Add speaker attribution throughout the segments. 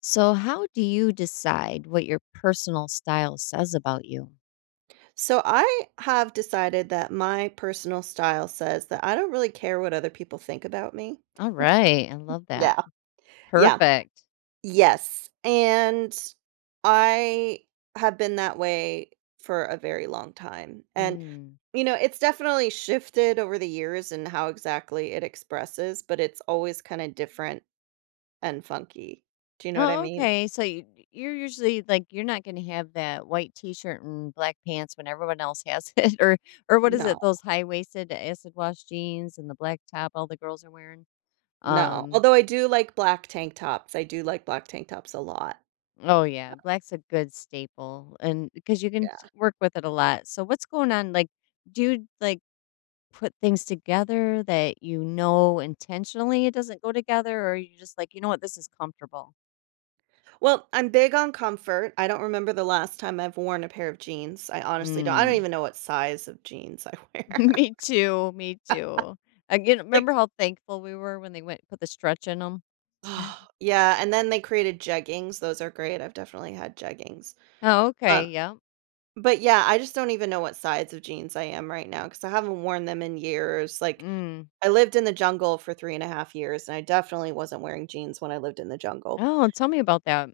Speaker 1: So, how do you decide what your personal style says about you?
Speaker 2: So I have decided that my personal style says that I don't really care what other people think about me.
Speaker 1: All right, I love that.
Speaker 2: Yeah. Yeah.
Speaker 1: Perfect.
Speaker 2: Yes. And I have been that way for a very long time. And
Speaker 1: Mm.
Speaker 2: you know, it's definitely shifted over the years and how exactly it expresses, but it's always kind of different and funky. Do you know what I
Speaker 1: Oh,
Speaker 2: mean?
Speaker 1: okay. So you're usually like you're not going to have that white T-shirt and black pants when everyone else has it, or what is
Speaker 2: No.
Speaker 1: it? Those high-waisted acid wash jeans and the black top all the girls are wearing.
Speaker 2: No.
Speaker 1: Um.
Speaker 2: Although I do like black tank tops. I do like black tank tops a lot.
Speaker 1: Oh yeah, black's a good staple, and because you can
Speaker 2: Yeah.
Speaker 1: work with it a lot. So what's going on? Like, do you like? Put things together that you know intentionally it doesn't go together, or you're just like, you know what, this is comfortable?
Speaker 2: Well, I'm big on comfort. I don't remember the last time I've worn a pair of jeans. I honestly don't. I don't
Speaker 1: Mm.
Speaker 2: even know what size of jeans I wear.
Speaker 1: Me too. Again,
Speaker 2: like,
Speaker 1: remember how thankful we were when they went put the stretch in them?
Speaker 2: oh, yeah. And then they created jeggings. Those are great. I've definitely had jeggings.
Speaker 1: Oh,
Speaker 2: Um,
Speaker 1: okay. Yep.
Speaker 2: but yeah, I just don't even know what size of jeans I am right now because I haven't worn them in years. Like,
Speaker 1: Mm.
Speaker 2: I lived in the jungle for 3.5 years, and I definitely wasn't wearing jeans when I lived in the jungle.
Speaker 1: Oh, tell me about that.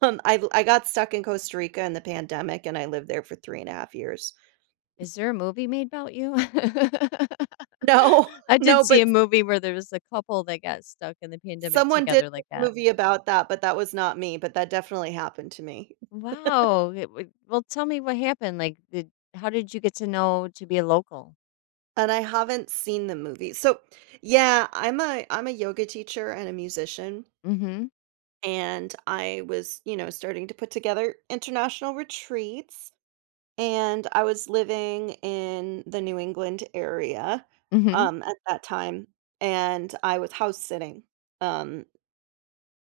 Speaker 2: I got stuck in Costa Rica in the pandemic, and I lived there for 3.5 years.
Speaker 1: Is there a movie made about you?
Speaker 2: No,
Speaker 1: I did
Speaker 2: no,
Speaker 1: see
Speaker 2: but
Speaker 1: a movie where there was a couple that got stuck in the pandemic
Speaker 2: someone did
Speaker 1: together
Speaker 2: make
Speaker 1: like
Speaker 2: a
Speaker 1: that.
Speaker 2: movie about that, but that was not me, but that definitely happened to me,
Speaker 1: Wow. It would well, tell me what happened. Like, did how did you get to know to be a local?
Speaker 2: and I haven't seen the movie. So, yeah, I'm a yoga teacher and a musician,
Speaker 1: Mhm.
Speaker 2: and I was, starting to put together international retreats, and I was living in the New England area,
Speaker 1: Mhm.
Speaker 2: at that time, and I was house sitting, um,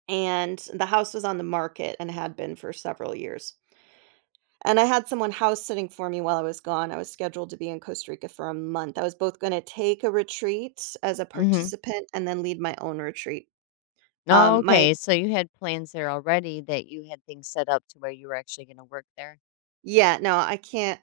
Speaker 2: and the house was on the market and had been for several years. And I had someone house sitting for me while I was gone. I was scheduled to be in Costa Rica for a month. I was both going to take a retreat as a
Speaker 1: Mhm.
Speaker 2: participant and then lead my own retreat.
Speaker 1: Oh,
Speaker 2: My
Speaker 1: okay. So you had plans there already that you had things set up to where you were actually going to work there.
Speaker 2: Yeah, no, I can't.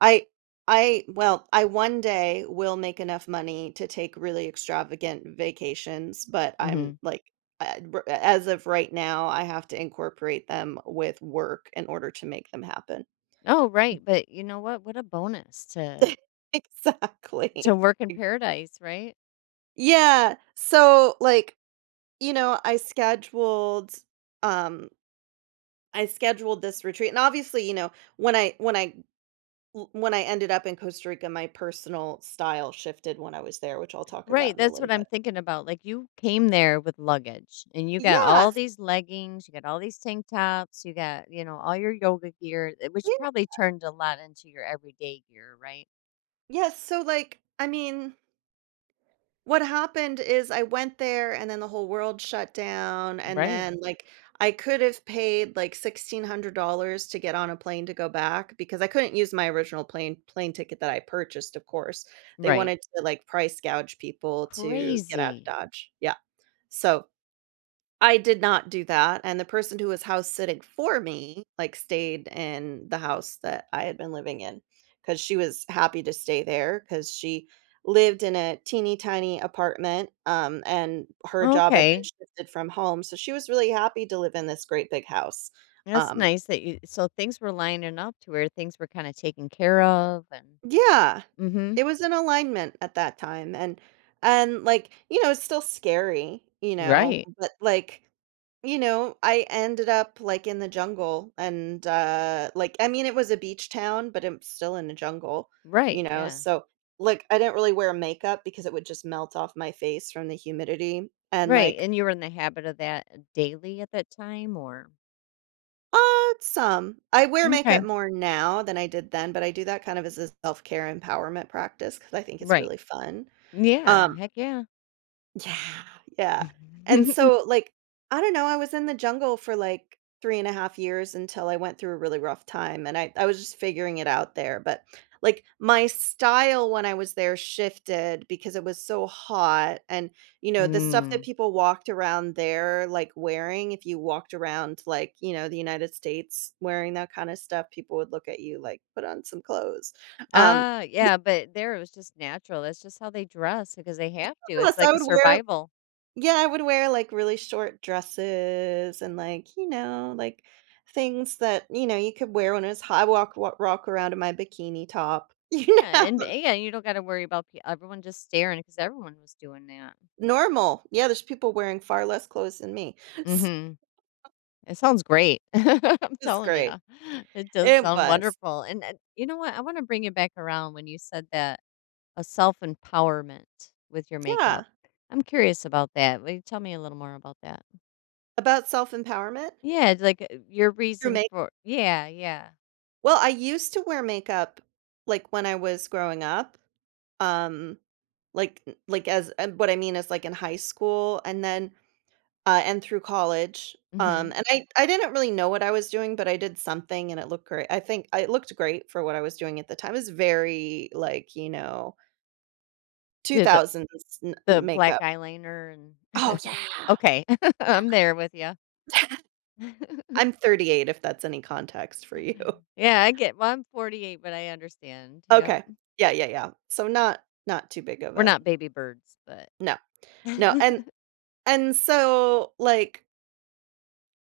Speaker 2: I I well, I one day will make enough money to take really extravagant vacations, but I'm
Speaker 1: Mhm.
Speaker 2: like as of right now, I have to incorporate them with work in order to make them happen.
Speaker 1: Oh, right. But you know what? What a bonus
Speaker 2: Exactly.
Speaker 1: to work in paradise, right?
Speaker 2: Yeah. So like, you know, um I scheduled this retreat and obviously, you know, when I when I when I ended up in Costa Rica, my personal style shifted when I was there, which I'll talk about
Speaker 1: Right.
Speaker 2: in a
Speaker 1: That's
Speaker 2: little
Speaker 1: what
Speaker 2: bit.
Speaker 1: I'm thinking about. Like you came there with luggage and you got all
Speaker 2: Yes.
Speaker 1: these leggings, you got all these tank tops, you got, you know, all your yoga gear, eh, which
Speaker 2: Yeah.
Speaker 1: probably turned a lot into your everyday gear, right?
Speaker 2: Yes, so like I mean, what happened is I went there and then the whole world shut down, and
Speaker 1: Right.
Speaker 2: then, like, I could have paid, like, $1,600 to get on a plane to go back because I couldn't use my original plane ticket that I purchased, of course. They
Speaker 1: Right.
Speaker 2: wanted to, like, price gouge people to get out of
Speaker 1: Crazy.
Speaker 2: Dodge. Yeah. So I did not do that, and the person who was house sitting for me, like, stayed in the house that I had been living in, because she was happy to stay there because she lived in a teeny tiny apartment, and her job had been
Speaker 1: Okay.
Speaker 2: shifted from home, so she was really happy to live in this great big house.
Speaker 1: That's
Speaker 2: um,
Speaker 1: nice that you so things were lining up to where things were kind of taken care of and
Speaker 2: Yeah.
Speaker 1: mhm.
Speaker 2: It was an alignment at that time, and like, you know, it's still scary, you know,
Speaker 1: Right.
Speaker 2: but, like, you know, I ended up, like, in the jungle and, like I mean, it was a beach town, but I'm still in the jungle, you
Speaker 1: Right.
Speaker 2: know,
Speaker 1: Yeah.
Speaker 2: so, like, I didn't really wear makeup because it would just melt off my face from the humidity, and,
Speaker 1: Right.
Speaker 2: like,
Speaker 1: And you were in the habit of that daily at that time or
Speaker 2: some. I wear makeup
Speaker 1: okay.
Speaker 2: more now than I did then, but I do that kind of as a self-care empowerment practice because I think it's
Speaker 1: Right.
Speaker 2: really fun.
Speaker 1: Yeah,
Speaker 2: um
Speaker 1: heck yeah.
Speaker 2: Yeah, yeah, and so, like, I don't know, I was in the jungle for, like, 3.5 years until I went through a really rough time, and I was just figuring it out there, but, like, my style when I was there shifted because it was so hot, and, you know, the stuff that
Speaker 1: mm.
Speaker 2: people walked around there, like, wearing, if you walked around, like, you know, the United States wearing that kinda stuff, people would look at you like, "Put on some clothes." Um,
Speaker 1: Ah, yeah, but there it was just natural. That's just how they dress because they have to. It's
Speaker 2: Plus, I
Speaker 1: like a
Speaker 2: would wear
Speaker 1: survival.
Speaker 2: yeah, I would wear, like, really short dresses and, like, you know, like, things that, you know, you could wear when it's hot. I walk around in my bikini top, you
Speaker 1: Yeah,
Speaker 2: know?
Speaker 1: and yeah, you don't got to worry about pe- everyone just staring because everyone was doing that.
Speaker 2: Normal. Yeah, there's people wearing far less clothes than me.
Speaker 1: Mhm. It sounds great. I'm
Speaker 2: So it's
Speaker 1: telling you.
Speaker 2: great.
Speaker 1: It does
Speaker 2: It
Speaker 1: sound
Speaker 2: was.
Speaker 1: wonderful. And you know what? I want to bring it back around when you said that a self empowerment with your
Speaker 2: Yeah.
Speaker 1: makeup. I'm curious about that. Will you tell me a little more about that?
Speaker 2: About self-empowerment
Speaker 1: Yeah, like your
Speaker 2: through
Speaker 1: reason
Speaker 2: make
Speaker 1: for. Yeah, yeah.
Speaker 2: well, I used to wear makeup, like, when I was growing up, um, like, as and what I mean is, like, in high school, and then and through college,
Speaker 1: Mm-hmm.
Speaker 2: and I didn't really know what I was doing, but I did something and it looked great. I think it looked great for what I was doing at the time. It was very like, you know,
Speaker 1: Do The,
Speaker 2: 2000s n
Speaker 1: the black
Speaker 2: makeup.
Speaker 1: eyeliner and.
Speaker 2: Oh, yeah.
Speaker 1: Okay,
Speaker 2: Yeah.
Speaker 1: I'm there with you.
Speaker 2: I'm 38 if that's any context for you.
Speaker 1: yeah, I get. Well, I'm 48, but I understand. Yep.
Speaker 2: Okay. Yeah, yeah, yeah. So not not too big of
Speaker 1: We're
Speaker 2: a
Speaker 1: not baby birds, but.
Speaker 2: no. No, and and so, like,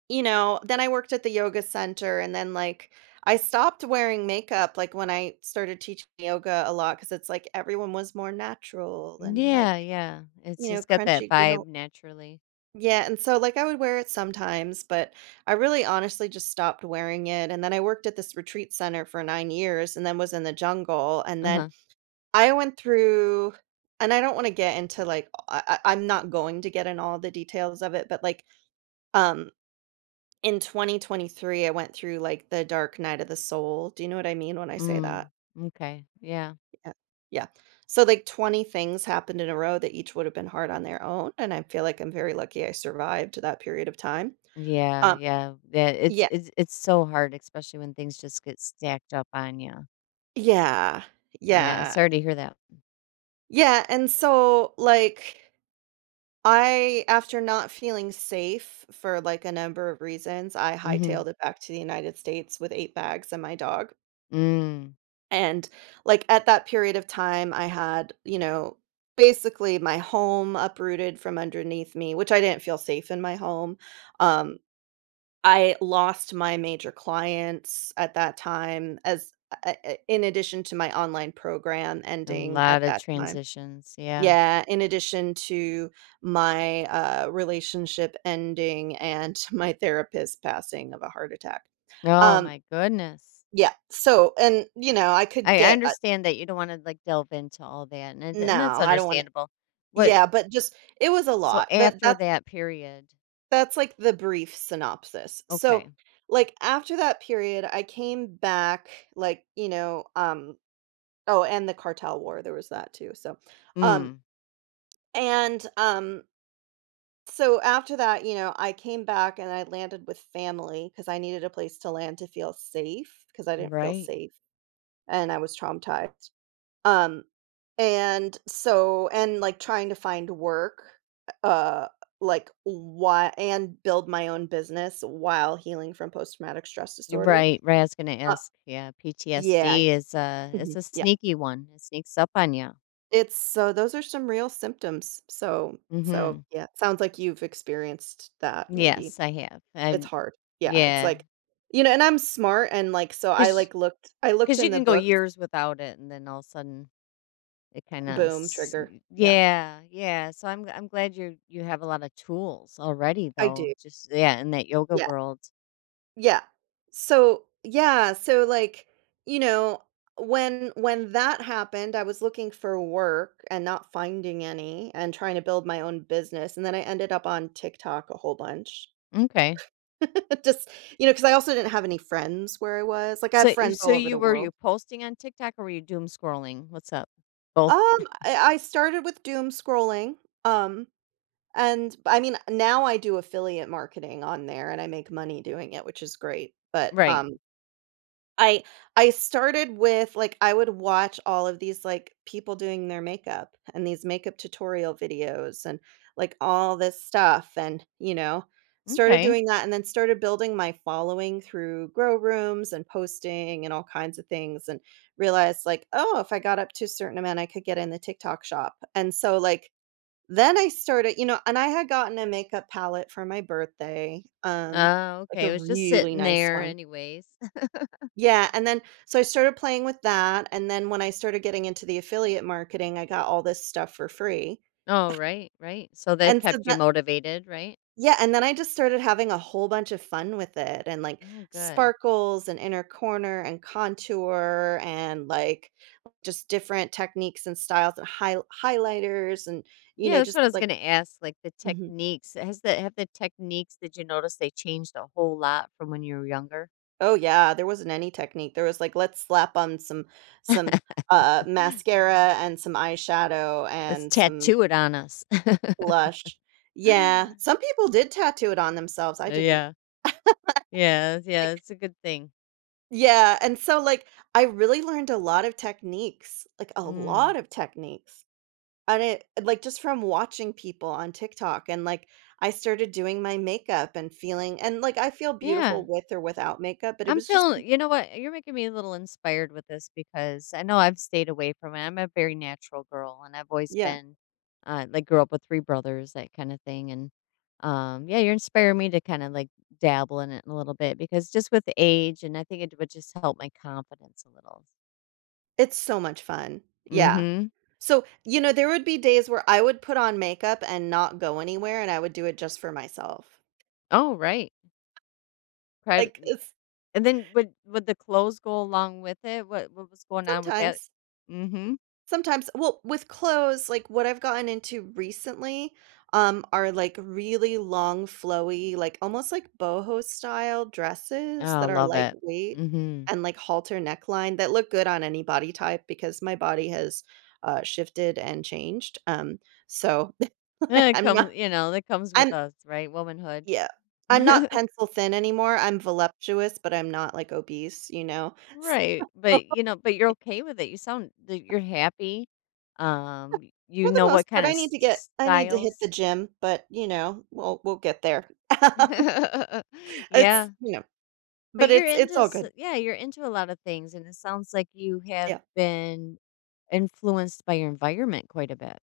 Speaker 2: you know, then I worked at the yoga center and then, like, I stopped wearing makeup, like, when I started teaching yoga a lot, because it's like everyone was more natural and, like,
Speaker 1: Yeah, yeah. It's
Speaker 2: you know,
Speaker 1: just got that
Speaker 2: crunchy
Speaker 1: vibe
Speaker 2: granola.
Speaker 1: naturally.
Speaker 2: Yeah, and so, like, I would wear it sometimes, but I really honestly just stopped wearing it, and then I worked at this retreat center for 9 years and then was in the jungle, and then
Speaker 1: Uh-huh.
Speaker 2: I went through and I don't wanna get into, like, I'm not going to get in all the details of it, but, like, um, in 2023, I went through, like, the dark night of the soul. Do you know what I mean when I say that?
Speaker 1: Mm, okay. Yeah.
Speaker 2: Yeah. Yeah. So, like, 20 things happened in a row that each would have been hard on their own, and I feel like I'm very lucky I survived that period of time.
Speaker 1: Yeah,
Speaker 2: Um
Speaker 1: yeah. Yeah, it's
Speaker 2: Yeah.
Speaker 1: it's it's so hard, especially when things just get stacked up on you.
Speaker 2: Yeah.
Speaker 1: Yeah,
Speaker 2: Yeah.
Speaker 1: sorry to hear that.
Speaker 2: Yeah, and so, like, I after not feeling safe for, like, a number of reasons, I
Speaker 1: Mhm.
Speaker 2: hightailed it back to the United States with 8 bags and my dog.
Speaker 1: Mm.
Speaker 2: And, like, at that period of time, I had, you know, basically my home uprooted from underneath me, which I didn't feel safe in my home. Um, I lost my major clients at that time as a in addition to my online program
Speaker 1: A
Speaker 2: ending at
Speaker 1: lot of
Speaker 2: that time.
Speaker 1: transitions. Yeah.
Speaker 2: Yeah, in addition to my, relationship ending and my therapist passing of a heart attack.
Speaker 1: Oh
Speaker 2: Um,
Speaker 1: my goodness.
Speaker 2: yeah, so and, you know, I could
Speaker 1: I
Speaker 2: get a
Speaker 1: understand that you don't want to like delve into all that and it-
Speaker 2: no,
Speaker 1: and that's
Speaker 2: I don't wanna
Speaker 1: understandable. What
Speaker 2: yeah, but just it was a
Speaker 1: so
Speaker 2: lot.
Speaker 1: after
Speaker 2: That's
Speaker 1: that period.
Speaker 2: that's like the brief synopsis. So,
Speaker 1: Okay.
Speaker 2: like after that period, I came back like, you know, oh, and the cartel war, there was that too. So, um
Speaker 1: Mm.
Speaker 2: and so after that, you know, I came back and I landed with family because I needed a place to land to feel safe because I didn't feel
Speaker 1: Right.
Speaker 2: safe and I was traumatized. Um, and so and, like, trying to find work, uh, like, why and build my own business while healing from post-traumatic stress disorder.
Speaker 1: Right, right, I was gonna
Speaker 2: Uh
Speaker 1: ask, yeah,
Speaker 2: Yeah.
Speaker 1: PTSD is a is
Speaker 2: Mhm.
Speaker 1: a
Speaker 2: Yeah.
Speaker 1: sneaky one, it sneaks up on you.
Speaker 2: It's so those are some real symptoms. So so,
Speaker 1: Mhm.
Speaker 2: yeah, it sounds like you've experienced that maybe.
Speaker 1: Yes, I have,
Speaker 2: It's
Speaker 1: I'm
Speaker 2: hard. Yeah, it's
Speaker 1: yeah,
Speaker 2: like you know, and I'm smart and, like, so I,
Speaker 1: cause
Speaker 2: like, looked I looked
Speaker 1: cause you
Speaker 2: in the
Speaker 1: can go
Speaker 2: books.
Speaker 1: years without it, and then all of a sudden, it kinda
Speaker 2: Boom, trigger. Yeah,
Speaker 1: yeah, yeah, so I'm glad you have a lot of tools already,
Speaker 2: I
Speaker 1: though,
Speaker 2: do.
Speaker 1: just yeah, in that yoga
Speaker 2: Yeah.
Speaker 1: world.
Speaker 2: Yeah. So, yeah, so, like, you know, when that happened, I was looking for work and not finding any and trying to build my own business, and then I ended up on TikTok a whole bunch.
Speaker 1: Okay.
Speaker 2: Just you know, because I also didn't have any friends where I was, like, I
Speaker 1: So
Speaker 2: have
Speaker 1: you
Speaker 2: friends
Speaker 1: so
Speaker 2: all over the
Speaker 1: you were you
Speaker 2: world.
Speaker 1: posting on TikTok, or were you doom scrolling? What's up? Both?
Speaker 2: Um, I started with doom scrolling, um, and I mean, now I do affiliate marketing on there, and I make money doing it, which is great, but,
Speaker 1: Right.
Speaker 2: I I started with, like, I would watch all of these, like, people doing their makeup and these makeup tutorial videos and, like, all this stuff and, you know, started
Speaker 1: Okay.
Speaker 2: doing that and then started building my following through grow rooms and posting and all kinds of things and realized, like, "Oh, if I got up to a certain amount, I could get in the TikTok shop." And so, like, then I started you know, and I had gotten a makeup palette for my birthday,
Speaker 1: Oh,
Speaker 2: like
Speaker 1: okay,
Speaker 2: a
Speaker 1: it was just
Speaker 2: really
Speaker 1: sitting
Speaker 2: nice
Speaker 1: there
Speaker 2: one.
Speaker 1: anyways.
Speaker 2: Yeah, and then so I started playing with that, and then when I started getting into the affiliate marketing, I got all this stuff for free.
Speaker 1: Oh, right, right. So that
Speaker 2: And so
Speaker 1: kept you
Speaker 2: that
Speaker 1: motivated, right?
Speaker 2: Yeah, and then I just started having a whole bunch of fun with it and like
Speaker 1: Oh, good.
Speaker 2: sparkles and inner corner and contour and like just different techniques and styles and highlighters and you
Speaker 1: Yeah,
Speaker 2: know
Speaker 1: that's
Speaker 2: just
Speaker 1: what I was
Speaker 2: like
Speaker 1: gonna ask, like, the
Speaker 2: mhm.
Speaker 1: techniques. Has the have the techniques did you notice they changed a whole lot from when you were younger?
Speaker 2: Oh yeah, there wasn't any technique. There was like let's slap on some some mascara and some eyeshadow
Speaker 1: Let's
Speaker 2: and some
Speaker 1: tattoo it on us.
Speaker 2: blush. Yeah, some people did tattoo it on themselves, I didn't.
Speaker 1: Yeah. Yeah, yeah,
Speaker 2: Like
Speaker 1: it's a good thing.
Speaker 2: yeah, and so, like, I really learned a lot of techniques, like, a
Speaker 1: Mm.
Speaker 2: lot of techniques, and it like, just from watching people on TikTok, and, like, I started doing my makeup and feeling and, like, I feel
Speaker 1: Yeah.
Speaker 2: beautiful with or without makeup, but it
Speaker 1: I'm
Speaker 2: was just
Speaker 1: feeling, you know what? You're making me a little inspired with this because I know I've stayed away from it. I'm a very natural girl and I've always
Speaker 2: yeah,
Speaker 1: been like grew up with three brothers, that kind of thing. And yeah, you're inspiring me to kind of like dabble in it a little bit because just with age and I think it would just help my confidence a little.
Speaker 2: it's so much fun. Yeah.
Speaker 1: Mhm.
Speaker 2: So, you know, there would be days where I would put on makeup and not go anywhere, and I would do it just for myself.
Speaker 1: Oh, right. Private
Speaker 2: Like,
Speaker 1: y-
Speaker 2: it's
Speaker 1: and then would the clothes go along with it? What was going on with that?
Speaker 2: sometimes.
Speaker 1: Mhm.
Speaker 2: Sometimes well, with clothes, like, what I've gotten into recently, are, like, really long, flowy, like, almost like boho style dresses
Speaker 1: Oh,
Speaker 2: that are
Speaker 1: love it.
Speaker 2: lightweight
Speaker 1: Mhm.
Speaker 2: and, like, halter neckline that look good on any body type because my body has, shifted and changed, so
Speaker 1: Eh, it
Speaker 2: I'm not
Speaker 1: comes you know, that comes with
Speaker 2: I'm
Speaker 1: us, right? Womanhood.
Speaker 2: yeah. I'm not pencil thin anymore, I'm voluptuous, but I'm not, like, obese, you know?
Speaker 1: Right, but, you know but you're okay with it. You sound that you're happy. You
Speaker 2: For the
Speaker 1: know
Speaker 2: most
Speaker 1: what
Speaker 2: part,
Speaker 1: kinda s
Speaker 2: I need to hit the
Speaker 1: styles.
Speaker 2: gym, but, you know, we'll get there. Um, it's
Speaker 1: Yeah,
Speaker 2: you know,
Speaker 1: but
Speaker 2: but
Speaker 1: you're into
Speaker 2: it's all
Speaker 1: s
Speaker 2: good.
Speaker 1: yeah, you're into a lot of things, and it sounds like you have
Speaker 2: Yeah.
Speaker 1: been influenced by your environment quite a bit.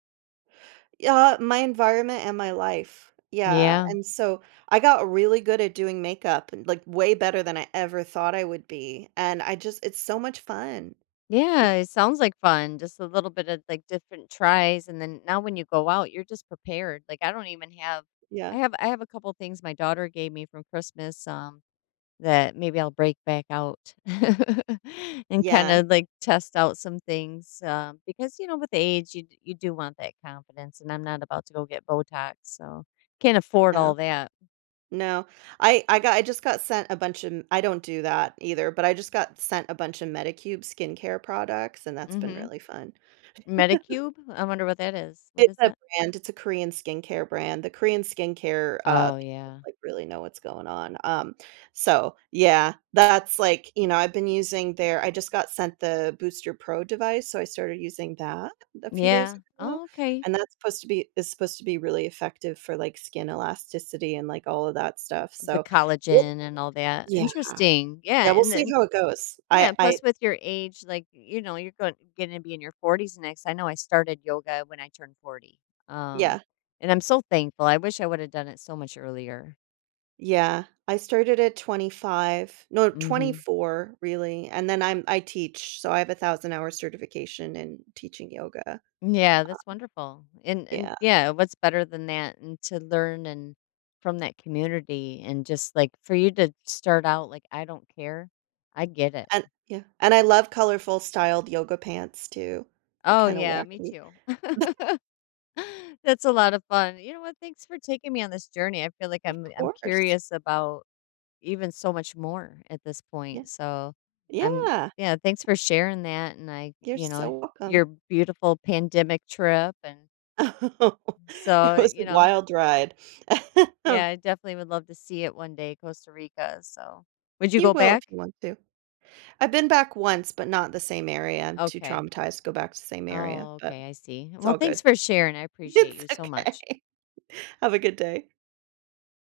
Speaker 2: Yeah, my environment and my life. Yeah,
Speaker 1: Yeah.
Speaker 2: and so I got really good at doing makeup and, like, way better than I ever thought I would be, and I just it's so much fun. Y
Speaker 1: Yeah, it sounds like fun. Just a little bit of like different tries and then now when you go out, you're just prepared. Like I don't even have
Speaker 2: Yeah.
Speaker 1: I have a couple things my daughter gave me from Christmas that maybe I'll break back out and kind
Speaker 2: Yeah.
Speaker 1: of like test out some things because you know with age you d- you do want that confidence and I'm not about to go get Botox, so can't afford
Speaker 2: No.
Speaker 1: all that.
Speaker 2: No. I just got sent a bunch of I don't do that either, but I just got sent a bunch of Medicube skincare products, and that's been
Speaker 1: Mhm.
Speaker 2: really fun.
Speaker 1: Medicube? I wonder what that is. What
Speaker 2: It's
Speaker 1: is
Speaker 2: a
Speaker 1: that?
Speaker 2: brand, it's a Korean skincare brand. The Korean skincare,
Speaker 1: Oh
Speaker 2: people,
Speaker 1: yeah.
Speaker 2: like, really know what's going on, so, yeah, that's, like, you know, I've been using their I just got sent the Booster Pro device, so I started using that a few days
Speaker 1: Yeah.
Speaker 2: ago,
Speaker 1: Oh, okay.
Speaker 2: and that's supposed to be is supposed to be really effective for, like, skin elasticity and, like, all of that stuff,
Speaker 1: The
Speaker 2: so we'll
Speaker 1: collagen and all that.
Speaker 2: yeah,
Speaker 1: Interesting. Yeah,
Speaker 2: yeah, we'll
Speaker 1: and
Speaker 2: see
Speaker 1: then
Speaker 2: how it goes.
Speaker 1: yeah,
Speaker 2: I
Speaker 1: plus with your age, like, you know, you're going gonna be in your 40s next. I know I started yoga when I turned 40. Um,
Speaker 2: Yeah.
Speaker 1: and I'm so thankful. I wish I would have done it so much earlier.
Speaker 2: Yeah, I started at 25 no,
Speaker 1: Mhm.
Speaker 2: 24 really, and then I teach, so I have a 1,000 hour certification in teaching yoga.
Speaker 1: Yeah, that's wonderful. And
Speaker 2: Yeah,
Speaker 1: yeah, what's better than that and to learn and from that community and just like for you to start out like I don't care. I get it.
Speaker 2: and I love colorful styled yoga pants too. They're
Speaker 1: Oh
Speaker 2: kinda
Speaker 1: yeah, me
Speaker 2: wacky.
Speaker 1: too. That's a lot of fun. You know what? Thanks for taking me on this journey. I feel like
Speaker 2: Of
Speaker 1: I'm
Speaker 2: course.
Speaker 1: curious about even so much more at this
Speaker 2: Yeah.
Speaker 1: point. So I'm
Speaker 2: Yeah,
Speaker 1: yeah, thanks for sharing that and I,
Speaker 2: you're
Speaker 1: you
Speaker 2: so
Speaker 1: know,
Speaker 2: welcome.
Speaker 1: your beautiful pandemic trip and
Speaker 2: It
Speaker 1: so,
Speaker 2: was a
Speaker 1: you know,
Speaker 2: wild ride.
Speaker 1: yeah, I definitely would love to see it one day, Costa Rica. So would you
Speaker 2: You
Speaker 1: go
Speaker 2: will
Speaker 1: back?
Speaker 2: if you want to. I've been back once, but not the same area. I'm too
Speaker 1: Okay.
Speaker 2: traumatized to go back to the same area,
Speaker 1: Oh,
Speaker 2: but
Speaker 1: okay, I see.
Speaker 2: it's
Speaker 1: Well,
Speaker 2: all
Speaker 1: thanks
Speaker 2: good.
Speaker 1: for sharing. I appreciate
Speaker 2: It's
Speaker 1: you so much.
Speaker 2: okay. Have a good day.